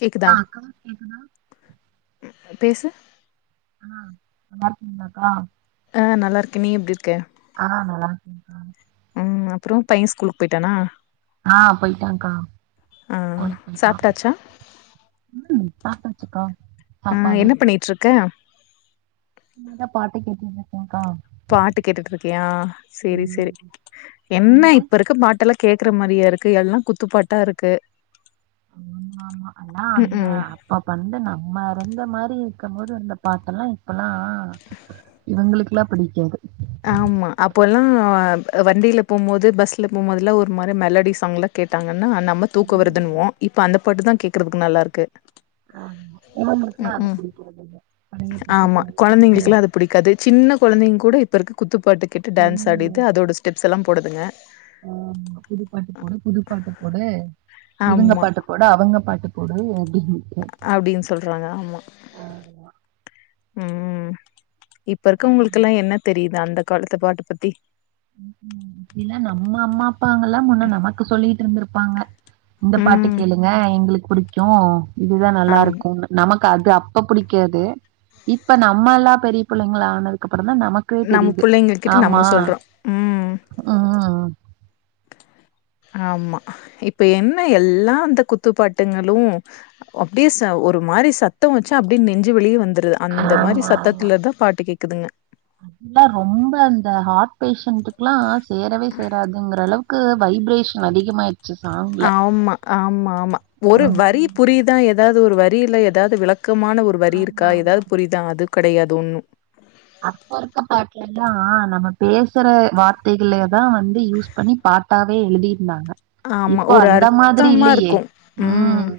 கேக்குதா ஹா அக்கா கேட்குதா பேசு ஆ நல்லாருக்கிங்களா கா ஆ நல்லாருக்கே நீ எப்டி இருக்க ஆ நல்லார்க்கே கா ம் அப்புற பையன் ஸ்கூலுக் போயிட்டானா ஆ போயிட்டான்க்கா ஆ ஸ்கூலுக்கு போயிட்டா சாப்ட்டாச்சா ம் பாத்தாச்சுக்கா அ என்ன பண்ணிட்ருக்க சும்மாதா பாட்டு கேட்டுட்ருக்கேக்கா பாட்டு கேட்டுட்டு இருக்கியா செரி செரி ம் என்ன நீங்க இப்ப இருக்க பாட்டெல்லா கேக்குற மாரியா இருக்கு எல்லா குத்துப்பாட்டா இருக்கு ஆமா ஆமா அதா ம் அண்ணா ம் அப்ப வந்து நம்ம இருந்த மாரி இருக்கும் போது வந்த பாட்டெல்லா இப்பல்லா இவுங்களுக்குல்லா பிடிக்காது ஆமா அப்போல்லா வண்டியில போம்போது பஸ்ல போம்போதுலா ஒரு மாரி மெலடி சாங்ல கேட்டாங்கன்னா நம்ம தூக்க ம் வருதுன்னுவோ இப்ப அந்த பாட்டுதா கேக்குறதுக்கு நல்லாருக்கு ஆமா பெரியவுங்களுக்குலா அது பிடிக்கு பழைய பாட்டு பழைய பாட்டு பிடிக்காது சின்ன குழந்தைங்க கூட இப்போ இருக்க குத்துப்பாட்டு கேட்டு டான்ஸ் ஆடிது அதோட ஸ்டெப்ஸ்செல்லா போடுதுங்க ஆ புது பாட்டு போடு புது பாட்டு போடு இவுங்க ஆமா பாட்டு போடு அவுங்க பாட்டு போடு அப்படின்ட்டு அப்டின் சொல்றாங்க ஆமா ம் இப்ப இருக்கவுங்களுக்கு எல்லா என்ன தெரியுது அந்த காலத்து பாட்ட பத்தி ம்ம் இல்ல நம்ம அம்மா அப்பாங்கல்லா முன்ன நமக்கு சொல்லிட்டு இருந்திருப்பாங்க இந்த பாட்டு ம் கேளுங்க எங்ளுக்கு புடிக்கு இதுதா ஆம் நல்லாருக்குனு நமக்கு அது அப்ப புடிக்காது இப்ப நம்மலா பெரிய புள்ளைங்கிளானதுக்கு அப்பற தா நமக் நம்ம புள்ளைங்க கிட்ட நம்ம சொல்றோ ம் ஆ ஆமா இப்ப என்ன எல்லா அந்த குத்துப்பாட்டுங்களு அப்டியே ச ஒரு மாரி சத்த வச்சா அப்டியே நெஞ்சு வலியே வந்துருதா அந்த மாரி சத்தத்துலதா பாட்டு கேக்குதுங்க அதுலா ரொம்ப அந்த ஹார்ட் பேஷன்ட்டுக்லா சேரவே சேராதுங்குற அளவுக் க்கு வைப்ரேஷன் அதிகமாய் ஆம்மா ஆம்மாமா ஒரு வரி புரிதா ஏதாது ஒரு வரில ஏதாவ்து விளக்கமான ஒரு வரி இருக்கா ஆமா ஆமா ஏதாவது புரிதா அது கடையாது ஒன்னு அப்பருக்க பாட்ல ல்லா நம்ம பேசற வார்த்தைகளே தா வந்து யூஸ் பண்ணி பாட்டாவே எழுதியிருந்தாங்க ஆமா இப்ப ஒரு அந்த மாதிரி அர்த்தமா இல்லையே இருக்கு ம்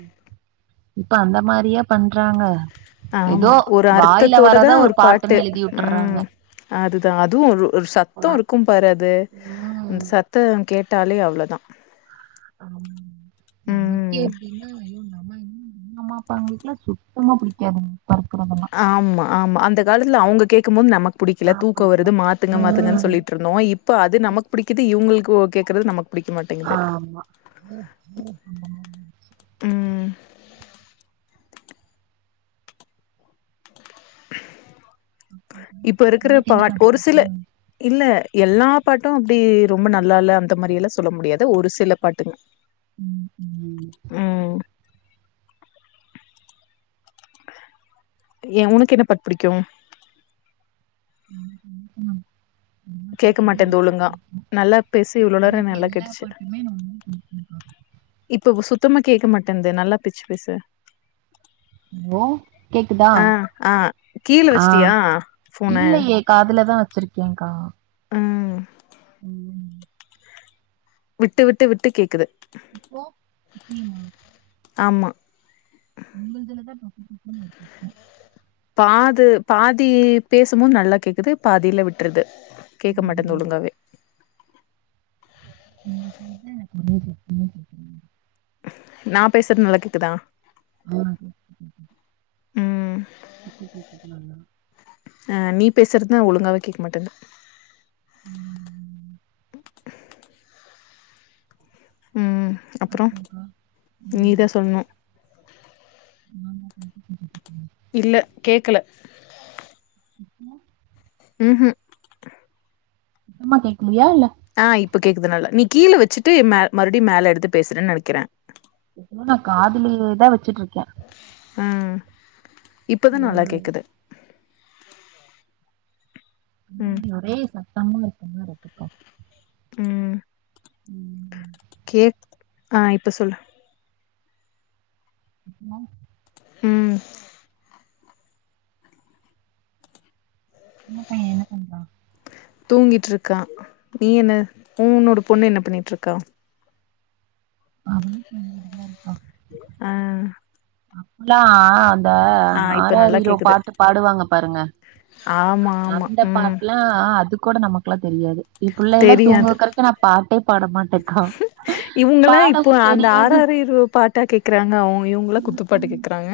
இப்ப அந்த மாரியா பண்றாங்க ஏதோ ஆமா ஒரு வாயில அர்த்தத்தோடதா வரத ஒரு பாட்டு பாட்டுன்னு எழுதி விட்டுறாங்க ம் அதுதா அதுவு ஒரு ஒரு சத்தோ இப்பல்லா இருக்கும் பாரது அந்த ம் சத்த கேட்டாலே அவ்ளதா ஆமா நமக்கே அப்டின்னா ஐயோ நம்ம அம்மா அப்பாங்களுக்லா சுத்தமா புடிக்காதுங்க ஆமா ஆமா அந்த காலத்துல அவுங்க கேக்கு போது நமக்கு புடிக்ல எனக்கு தூக்க பிடிக்கல வருது மாத்துங்க மாத்துங்கன் ம் சொல்லிட்ருந் தோ இப்ப அது நமக் புடிக்கிது இவுங்குளுக்கு ஒ கேக்கறது நமக் புடிக்க மாட்டேங்குது ஆமா ம் இப்ப இருக்கிற உங்களுக்கு என்ன பாட் பாட்டு ஒரு பிடிக்கு சில இல்ல எல்லா பாட்டு அப்டி ரொம்ப நல்லால்ல அந்த மாரியெல்லா சொல்ல முடியாது ஒரு சில பாட்டுங் ம் எ உனுக்கென்ன பாட் புடிக்கு ம் கேக்க மாட்டேன்து ஒழுங்கா நல்லா பேசு இவ்ளோ நேரோ எனக்கு நல்லா எல்லா கேட்டுச்சு பாட்டுமே ரொம்ப புடிக்கு இப்ப சுத்தமா கேக்க மாட்டன்து நல்லா பிச்சு பேசு ஓ கேக்குதா அ அ கீழ வச்சிட்டியா ஃபோன காதுலதா வச்சிருக்கேங்க்கா ம் ம் விட்டு விட்டு விட்டு கேக்குது இப்போ இப்பியுமா ஆமா ஒங்கலுதுலதா பக்கத்து பக்கத்லனு வச்சுருக்கோ பாது பாதி பேசும்போத் நல்லா கேக்குது பாதில விட்றுது கேக்க மாட்டேன்து ம். ஒழுங்காவே நீங்க சொல்லிதா ரொம்ப புடிக்கு ரொம்ப புடிக்கு நா பேசற்த் நல்லா கேக்குதா அ ம் இப்ப கேக்குது நல்லா அ நீ பேசற்தா ஒழுங்காவே கேக்க மாட்டன்து ம் ம் அப்புறோ அப்புறம்க்கா ம். நீதா சொல்ணு [inaudible] இல்ல கேக்கல [inaudible] ம் ஹு சுத்தமா கேக்குலியா இல்ல அ இப்ப கேக்குது நல்ல நீ கீழ வெச்சுட்டு மே மறுடி மேல எடுத்து பேசுற நெனக்கிற இன்னு நா காதுலேதா வெச்சுட்ருக்கே அ இப்பதா ஆ, நல்லா கேக்குது ம் பின்னாடி ஒரே சத்தமா இருக்கமாருக்குக்கா ம் ம் ம் ம் கேக் அ இப்ப சொல்லு [inaudible] ம் சின்ன பைய என்ன பன்றா தூங்கிட்ருக்கா நீ என்ன உ உன்னோட பொண்ணு என்ன பண்ணிட்ருக்கா அவளு தூங்கிட்டுதாருக்கா அ அப்புலா அந்த ஆ இப்ப நல்லா ஆராரிரோ கேக்குது பாட்டு பாடுவாங்க பாருங்க ஆமா ஆமா அந்த ம் பாட்லா அது கோட நமக்குலா தெரியாது ஏ புள்ளை எல்லா தூங்க தெரியாது வெக்கற்க்கு நா பாட்டே பாட மாட்டேங்கா இவுங்கலா இப்போ அந்த ஆராரிரோ பாட்டா கேக்குறாங்க அவங்க இவுங்களா குத்துப்பாட்டு கேக்குறாங்க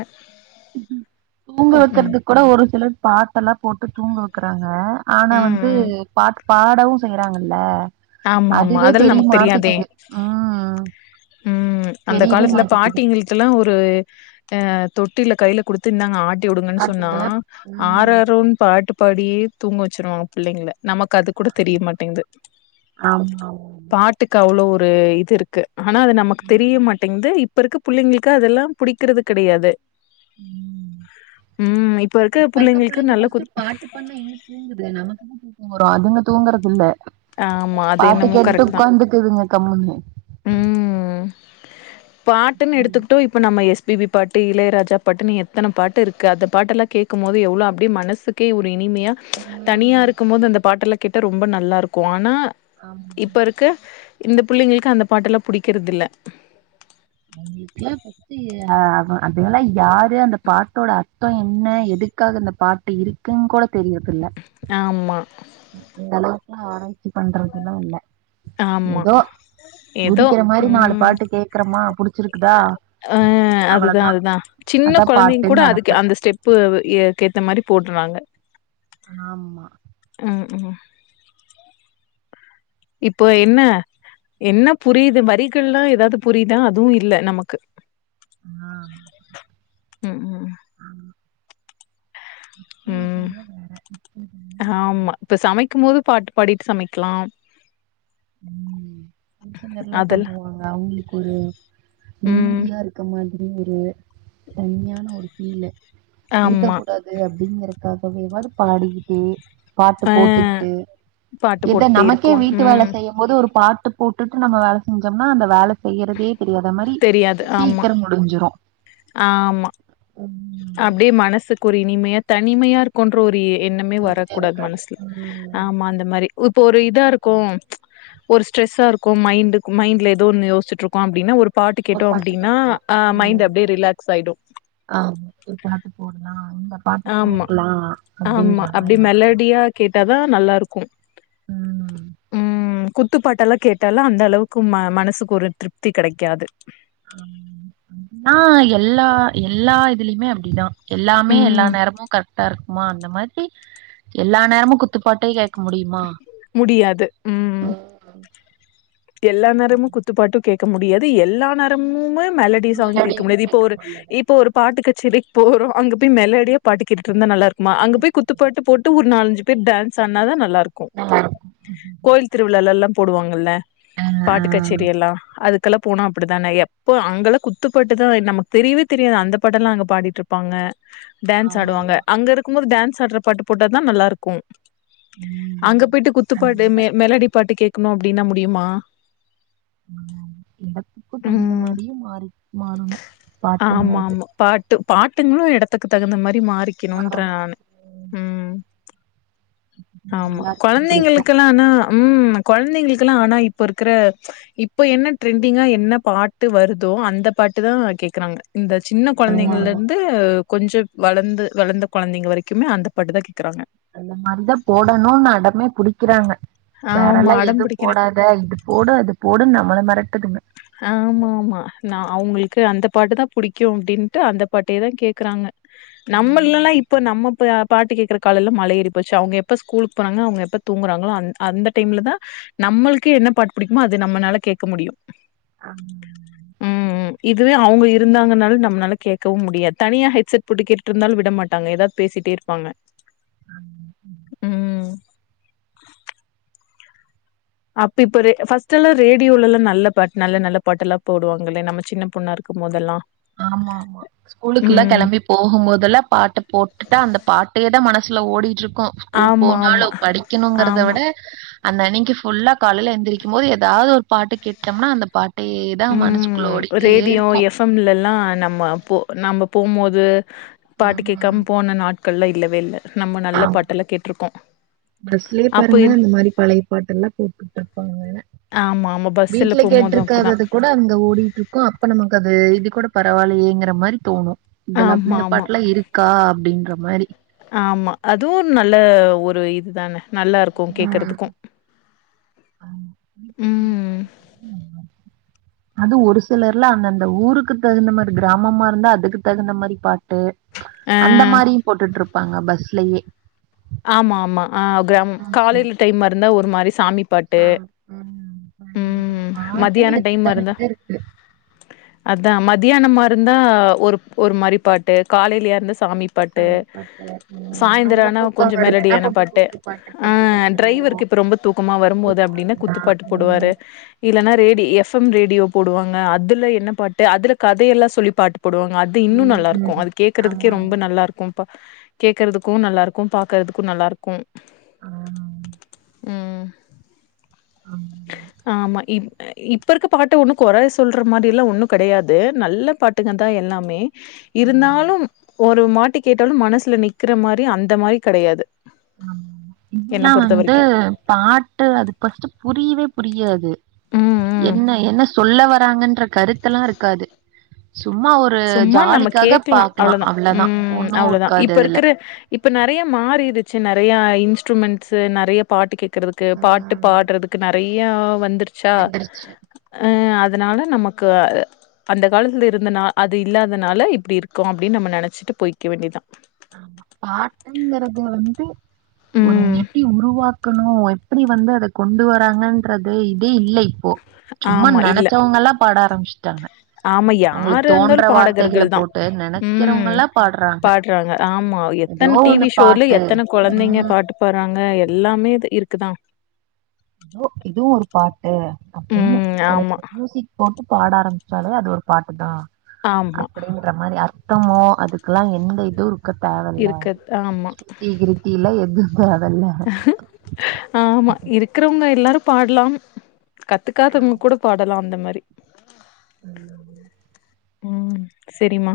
தூங்க ம் ம் வக்கற்துக் கொட ஒரு சிலர் பாட்டல்லா போட்டு தூங்க வக்குறாங்க ஆனா ம் வந்து ம் பாட் பாடவு செய்றாங்கல்ல ஆம் ஆமா அதுவே அதல் தெரிய நமக் தெரியாதே மாட்டேங்குது. ம். ம் அந்த தெரியவே காலத்துல மாட்டேங்குது. பாட்டிங்களுக்ளா ஒரு அ தொட்டில கைல குடுத் த் இன்னாங்க ஆட்டி உடுங்கன் சொன்னா பாட்டுங்கன்னா ஆராரோன் பாட்டு படியே தூங்க வச்சிருவாங்க புள்ளைங்ள நமக் அது கூட தெரியமாட்டேங்து ஆம்மா பாட்டுக்கு அவ்ளோ ஒரு இது இருக்கு ஆனா அது நமக்கு தெரியமாட்டேங்து இ இப்ப இருக்க புள்ளைங்ளுக்கு அதல்லா புடிக்கிறது கடையாது ம் இப்ப இருக்க புள்ளைங்ளுக்கு நல்ல குத் [inaudible] எங்க தூங்குது நமக்கு தா தூக்க வரு அதுங்க தூங்குறது இல்ல ஆமா அது பாட்டு என்னமோ கேட்டுட்டு கரெக்ட் தா உக்காந்துக்குதுங்க கம்முண்ணு ம் பாட்டுன் எடுத்துக்ட்டு இப்ப நம்ம எஸ் பி பி பாட்டு இளையராஜா பாட்டுனு எத்தன பாட்டு இருக்கு அந்த பாட்டல்லா கேக்கும்போது எவ்ளோ அப்டே மனசுக் கே ஒரு இனிமயா தனியா இருக்குமோது அந்த பாட்டல்ல கேட்ட ரொம்ப நல்லாருக்கு ஆனா இப்ப இருக்க இந்த புள்ளைங்களுக்கு அந்த பாட்டல்லா புடிக்கிறதுல்ல ஒங்ளுக்ளா [inaudible] தி ய அ அதுகல்லா யாரு அந்த பாட்டோட அர்த்தோ என்ன எதுக்காக அந்த பாட்டு இரு குங்கூட தெரியர்துல்ல ஆமா அந்த அளவுக்குலா ஆராய்ச்சி பண்றதுல்லா இல்ல ஆமா ஏதோ ஏதோ குதிக்கிற மாரி நாலு ம் பாட்டு கேக்குறமா புடிச்சிருக்குதா ஆ அதுதா அவ்வளதா அதுதா சின்ன அதா கொழந்தைங்க கூட பாட்டுன்னு அதுக்கு நெனப்பு அந் அந்த ஸ்டெப்பு ஏ கேத்த மாரி போடுறாங்க ஆமா ம் ம் இப்போ என்ன என்ன புரியுது வரிகள்ல்லா ஏதாது புரியுதா அதுவு இல்ல நமக்கு ஆ ம் ம் அம் ம். ஒவ்வொருத்தவங்களு வேற ஆமா இப்ப சமைக்கும்போது பாட்டு பாடிட்டு சமைக்கலா உம் புருஷங்கல்லா அதெல் பண்ணுவாங்க அவங்களுக்கு ஒரு ம். நிம்மதியா இருக் இருக்க மாதிரியு இல்ல ஒரு தனிமையான ஒரு ஃபீலு இருக்க ஆமா. கூடாதுன் பு அப்டிங்கறக்காகவே வாது பாடிகிட்டே பாட்டு அ போட்டுகுட்டு பாட்டு இத போட்டு நமக்கே இருக்குவாங்க. வீட்டு வேல ம். செ செய்யும் போது ஒரு பாட்டு போட்டுட்டு நம்ம வேல செஞ்சோம்னா அந்த வேல செய்யறதே தெரியாத மாரி தெரியாது. ஆமா, சீக்கிர முடிஞ்சிரு ஆமா ம் அப்டியே மனசுக்கு ஒரு இனிமையா தனிமையா இருக் கொன்ற ஒரு எண்ணமே எதுவுமே வரக்கூடாது இருக்காது. மனசில ம். ஆமா அந்த மாரி இப்போ ஒரு இதா இருக்கு ஒரு ஸ்ட்ரெஸா இருக்கு மைண்டுக்கு மைண்ட்ல ஏத ஒன்னு யோசிட்டு இருக்கோ அப்டின்னா ஒரு பாட்டு ஒரு கேட்டோ பாட்டு அப்டின்னா கேட்கலாம். அ மைண்ட் ம். அப்டியே ரிலாக்ஸ் ஆயிடு ஆமா ஒரு பாட்டு போடலா அந்த ஆமா ஆமா அப்டி மாரி. மெலேடியா கேட்டாதா நல்லா இருக்கு ம். ம் குத்துப்பாட்டு எல்லா கேட்டாலு அந்த அளவுக்கு ம மனசுக்கு ஒரு திருப்தி கெடைக்காது ஆம் நா எல்லா எல்லா இதுலயுமே அப்டிதா எல்லாமே எல்லா ம் நேரமு கரெக்டா இருக்கு மா அந்த மாரி எல்லா நேரமு குத்துப்பாட்டே கேக்க முடியுமா முடியாது ம் எல்லா நேரமு குத்துப்பாட்டு கேக்க முடியாது எல்லா நேரமுமே மெலடி சாங் கேக்க முடியாது இப்ப ஒரு இப்ப ஒரு பாட்டு கச்சேரிக்கு போறோ அங்க போய் மெலோடியா பாட்டுக்கேட்டுட்ருந்தா நல்லாருக்குமா அங்க போய் குத்துப்பாட்டு போட்டு ஒரு நாலஞ்சி குத்து டான்ஸ் ஆடுனாதா நல்லா இருக்கு ஆ கோயில் திருவிழால்ல போடுவாங்கல்ல அ, அ. பாட்டு கச்சேரி எல்லா அதுக் கலா போன அப்டித்தான எப்போ அங்க குத்துப்பாட்டுதா நமக்கு தெரியவே தெரியாது அந்த பாட்டல்லா அங்க பாடிட்ருப் ப்பாங்க டான்ஸ் ஆமா, ஆமா. ஆடுவாங்க அங்க இருக்கும் போது டான்ஸ் ஆடுற பாட்டு போட்ட தா நல்லா இருக்கு ம். அங்க போயிட்டு குத்துப்பாட்டு அதனால மெலெடி பாட்டு கேக்கணு அப்டின்னா முடியுமா ஆமா ஆமா எடத்துக்கு தகுந்த ம் மாரியே மாறி மாறணு ஆமா பாட்டுங்கறது ஆமா பாட்டு பாட்டுங்களு எடத்துக்கு தகுந்த மாரி மாறிக்கணுன்ற மாறணும். நானு ம் உம் ஆமா எல்லாருக்கும் பிடிக்கும். கொழந்தைங்களுக்கு ஆனா ம் கொழந்தைங்களுக்கெல்லா ஆனா இப்ப இருக்குற இப்போ என்ன ட்ரெண்டிங்கா என்ன பாட்டு வருதோ அந்த பாட்டு தா கேக்கறாங்க இந்த சின்ன ஆமாமா. கொழந்தைங்கள்லருந்து கொஞ்சோ வளர்ந்து வளர்ந்த கொழந்தைங்க வரைக்குமே அந்த பாட்டுதா கேக்குறாங்க அந்த மாரிதா போடணு அடமே குடிக்கிறாங்க ஆமா வேறல்லா அடம் எதுவு புடிக்கிறே போடா த இது போடு அது போடு நம்மள மேறட்டுதுங்க ஆமா ஆமா நா அவங்களுக்கு அந்த பாட்டு தா புடிக்கு அப்டின்ட்டு அந்த பாட்டே தா கேக்கறாங்க நம்மெல்லா இப்ப நம்ம ப்ப பாட்டு கேக்கற காலேல்ல மலயேறி போச்சி அவங்க எப்போ ஸ்கூல்க்கு போனாங்னா அவங்க எப்ப தூங்குறாங்களே அந் அந்த டைமில்லதா நம்மளுக்கு என்ன பாட்டு புடிக்குமோ அது நம்மளால கேட்க முடியு ஆ ம் ம் இதுவே அவுங்க இருந்தாங்கன்னால நம்னால கேட்கவு முடியாது தனியா ஹெட்செட் போட்டு கேட்டுட்டு இருந்தாலு விட மாட்டாங்க எதாவத் பேசிட்டே இருப்பாங்க ம் ம் அப்ப இப்ப ரே ஃபஸ்ட்டெல்லா ரேடியோலெல்லா நல்ல பாட் நல்ல நல்ல பாட்டல்லா போடுவாங்களே நம்ம சின்ன பொண்ணாருக் இருக்கும்போதல்லா ஆமாமா ஸ்கூலுக்குல்லா கெளம்பி போகும்போதல்ல பாட்டு போட்டுட்டா அந்த பாட்டே தா மனசுல ஓடிட்டுருக்கு ஸ்கூல் ஆமா போனாலு ஆமா படிக்கணுங்கறத ஆமா விட அன்னனைக்கி ஃபுல்லா காலையில எழுந்திரக்கும் போது ஏதாவது ஒரு பாட்டு கேட்டோம்னா அந்த பாட் அதே தா மனசுக்குள்ள ஓடிட்டே இருக்கு எஃப்எம்மில்லலா நம்ம போ நம்ம போம்போது பாட்டு ம் கேட்காம போன நாட் கள்லா இல்லவே இல்ல நம்ம நல்ல பாட்டல கேட்ருக்கோ பஸ்லே அப்ப பாருங்க இரு இந்த மாரி பழைய பாட்டெல்லா போட்டுட்டு இருப்பாங்க ஆமா ஆமா பஸ்ஸுல வீட்ல போம்போது அப்டிதா கேட்டுருக்காதது கூட அங்க ஓடிட்டுருக்கு இப்ப நமக்கு அது இது கூட பரவால்லயே எங்கற மாரி தோணு இதெல்லா அப் ஆமா இந்த ஆமா பாட்டெல்லா இருக் கா அப்டின்ற மாரி ஆமா அதுவு நல்ல ஒரு இதுதான நல்லாருக்கு ம் கேக்கறதுக்கு ம் ம்ஹும் அது ஒரு சிலர்ல அந்த அந்த ஊருக்கு தகுந்த மாரி கிராமமாருந்தா அதுக்கு தகுந்த மாரி பாட் டு ஆ அந்த மாரியு போட்டுட்டு இருப்பாங்க பஸ்லயே ஆமாமா ஆ கிரா காலையில டைம்மாருந்தா ஒரு மாரி சாமி பாட்டு ம் [inaudible] பாட்டுல்ல மதியான எத்தனையோருக்கு அதா மத்தியானமாருந்தா ஒரு ஒரு மாரி பாட்டு காலையிலேருந்த சாமி பாட்டு சாமி பாட்டு அ அம்பத்தோ கொஞ்சோ மெலடியான பாட்டு அ டிரைவருக்கு இப்போ ரொம்ப தூக்கமா வரும்போது அப்படின்னா குத்துப்பாட்டு போடுவாரு இல்லன்னா ரேடியோ எஃப் எம் ரேடியோ போடுவாங்க அதுல என்ன பாட்டு அதுல கதையெல்லா சொல்லி பாட்டு போடுவாங்க தி இன்னு நல்லாருக்கு அது ஆமா. கேக்குறதுக்கே ரொம்ப நல்லாருக்கு கேக்குறதுக்கு நல்லாரு க்கு பாக்கறதுக்கு நல்லாருக்கு அ ம் ஆமா இப் இப்ப இருக்க பாட்டு ஒன்னு கொற சொல்ற மாரியெல்லா ஒன்னு கெடையாது நல்ல பாட்டுங்க தா எல்லாமே இருந்தாலும் ஒரு மாட்டி கேட்டாலு மனசுல நிக்கிற மாரி அந்த மாரி கெடையாது என்ன இதெல்லா பொறுத்த வந்து வரைக்கும். பாட்டு அதுக ஃபஸ்ட்டு புரியவே புரியாது ம் ம். என்ன என்ன சொல்ல வராங்கன்ற கருத்தெல்லா இருக்காது சும்மா ஒரு சும்மா நம்ம ஜாலிக்காக கேக்கலா பாக்கலாம். அவ்ளதா அவ்ளதான். ம் ஒண்ணும் அவ்ளதா இருக்காது இப்ப அதுல. இருக்குற இப்ப நெறய மாறிருச்சு நெறயா இன்ஸ்ட்ருமெண்ட்ஸு நெறயா பாட்டு கேக்குறதுக்கு பாட் டு பாடுறதுக்கு நெறயா வந்துரு சா வந்துருச்சு. அ அதனால நமக்கு அந்த காலத்துல இருந்த நா அது இல்லாதனால இப்டி இருக்கோ அப்டின்னு நம்ம நெனச்சிட்டு போய்க்க வேண்டிதா ஆமா பாட்டுங்கறத வந்து ஒரு ம் எப்டி உருவா க்கணு எப்டி வந்து அத கொண்டு வராங்கன்றது இதே இல்ல இப்போ சும்மா ஆமா இல்ல நெனைச்சவங்க எல்லா பாட ஆரம்பிச்சுட்டாங்க ஆமா அவுங்களுக்கு யாரு இருந்தாலு தோன்ற வார்த்தைகள பாடகர்கள் தா போட்டு நெனக்கிறவங்கல்லா பாடுறாங்க றாங்க ஆமா ஏதோ எத்தன ஒண்ணு டிவி ஷோல பாட்டு எத்தன கொழந்தைங்க ம் பாட்டு பாடுறாங்க எல்லாமே இருக்குதா ஏதோ இதுவு ஒரு பாட்டு அப்டின்னு ம் ஒரு ஆமா மியூசிக் போட்டு பாட ஆரம்பிச்சாலே அது ஒரு பாட்டு தா ஆமா அப்டின்னு ன்ற மாரி அர்த்தமோ அதுக்கெல்லா எந்த இதுவு இருக்க தேவ இல்ல இருக்குது ஆமா சுத்தி இரு டில எது தேவ இல்ல ஆமா இருக்குறவங்க எல்லாரு பாடலாம் கத்துக்காதவுங்க கூட பாடலா அந்த மாரி ம் ம் சேரி மா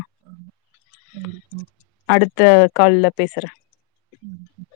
சேரி கா அடுத்த கால்ல பேசுறே ம்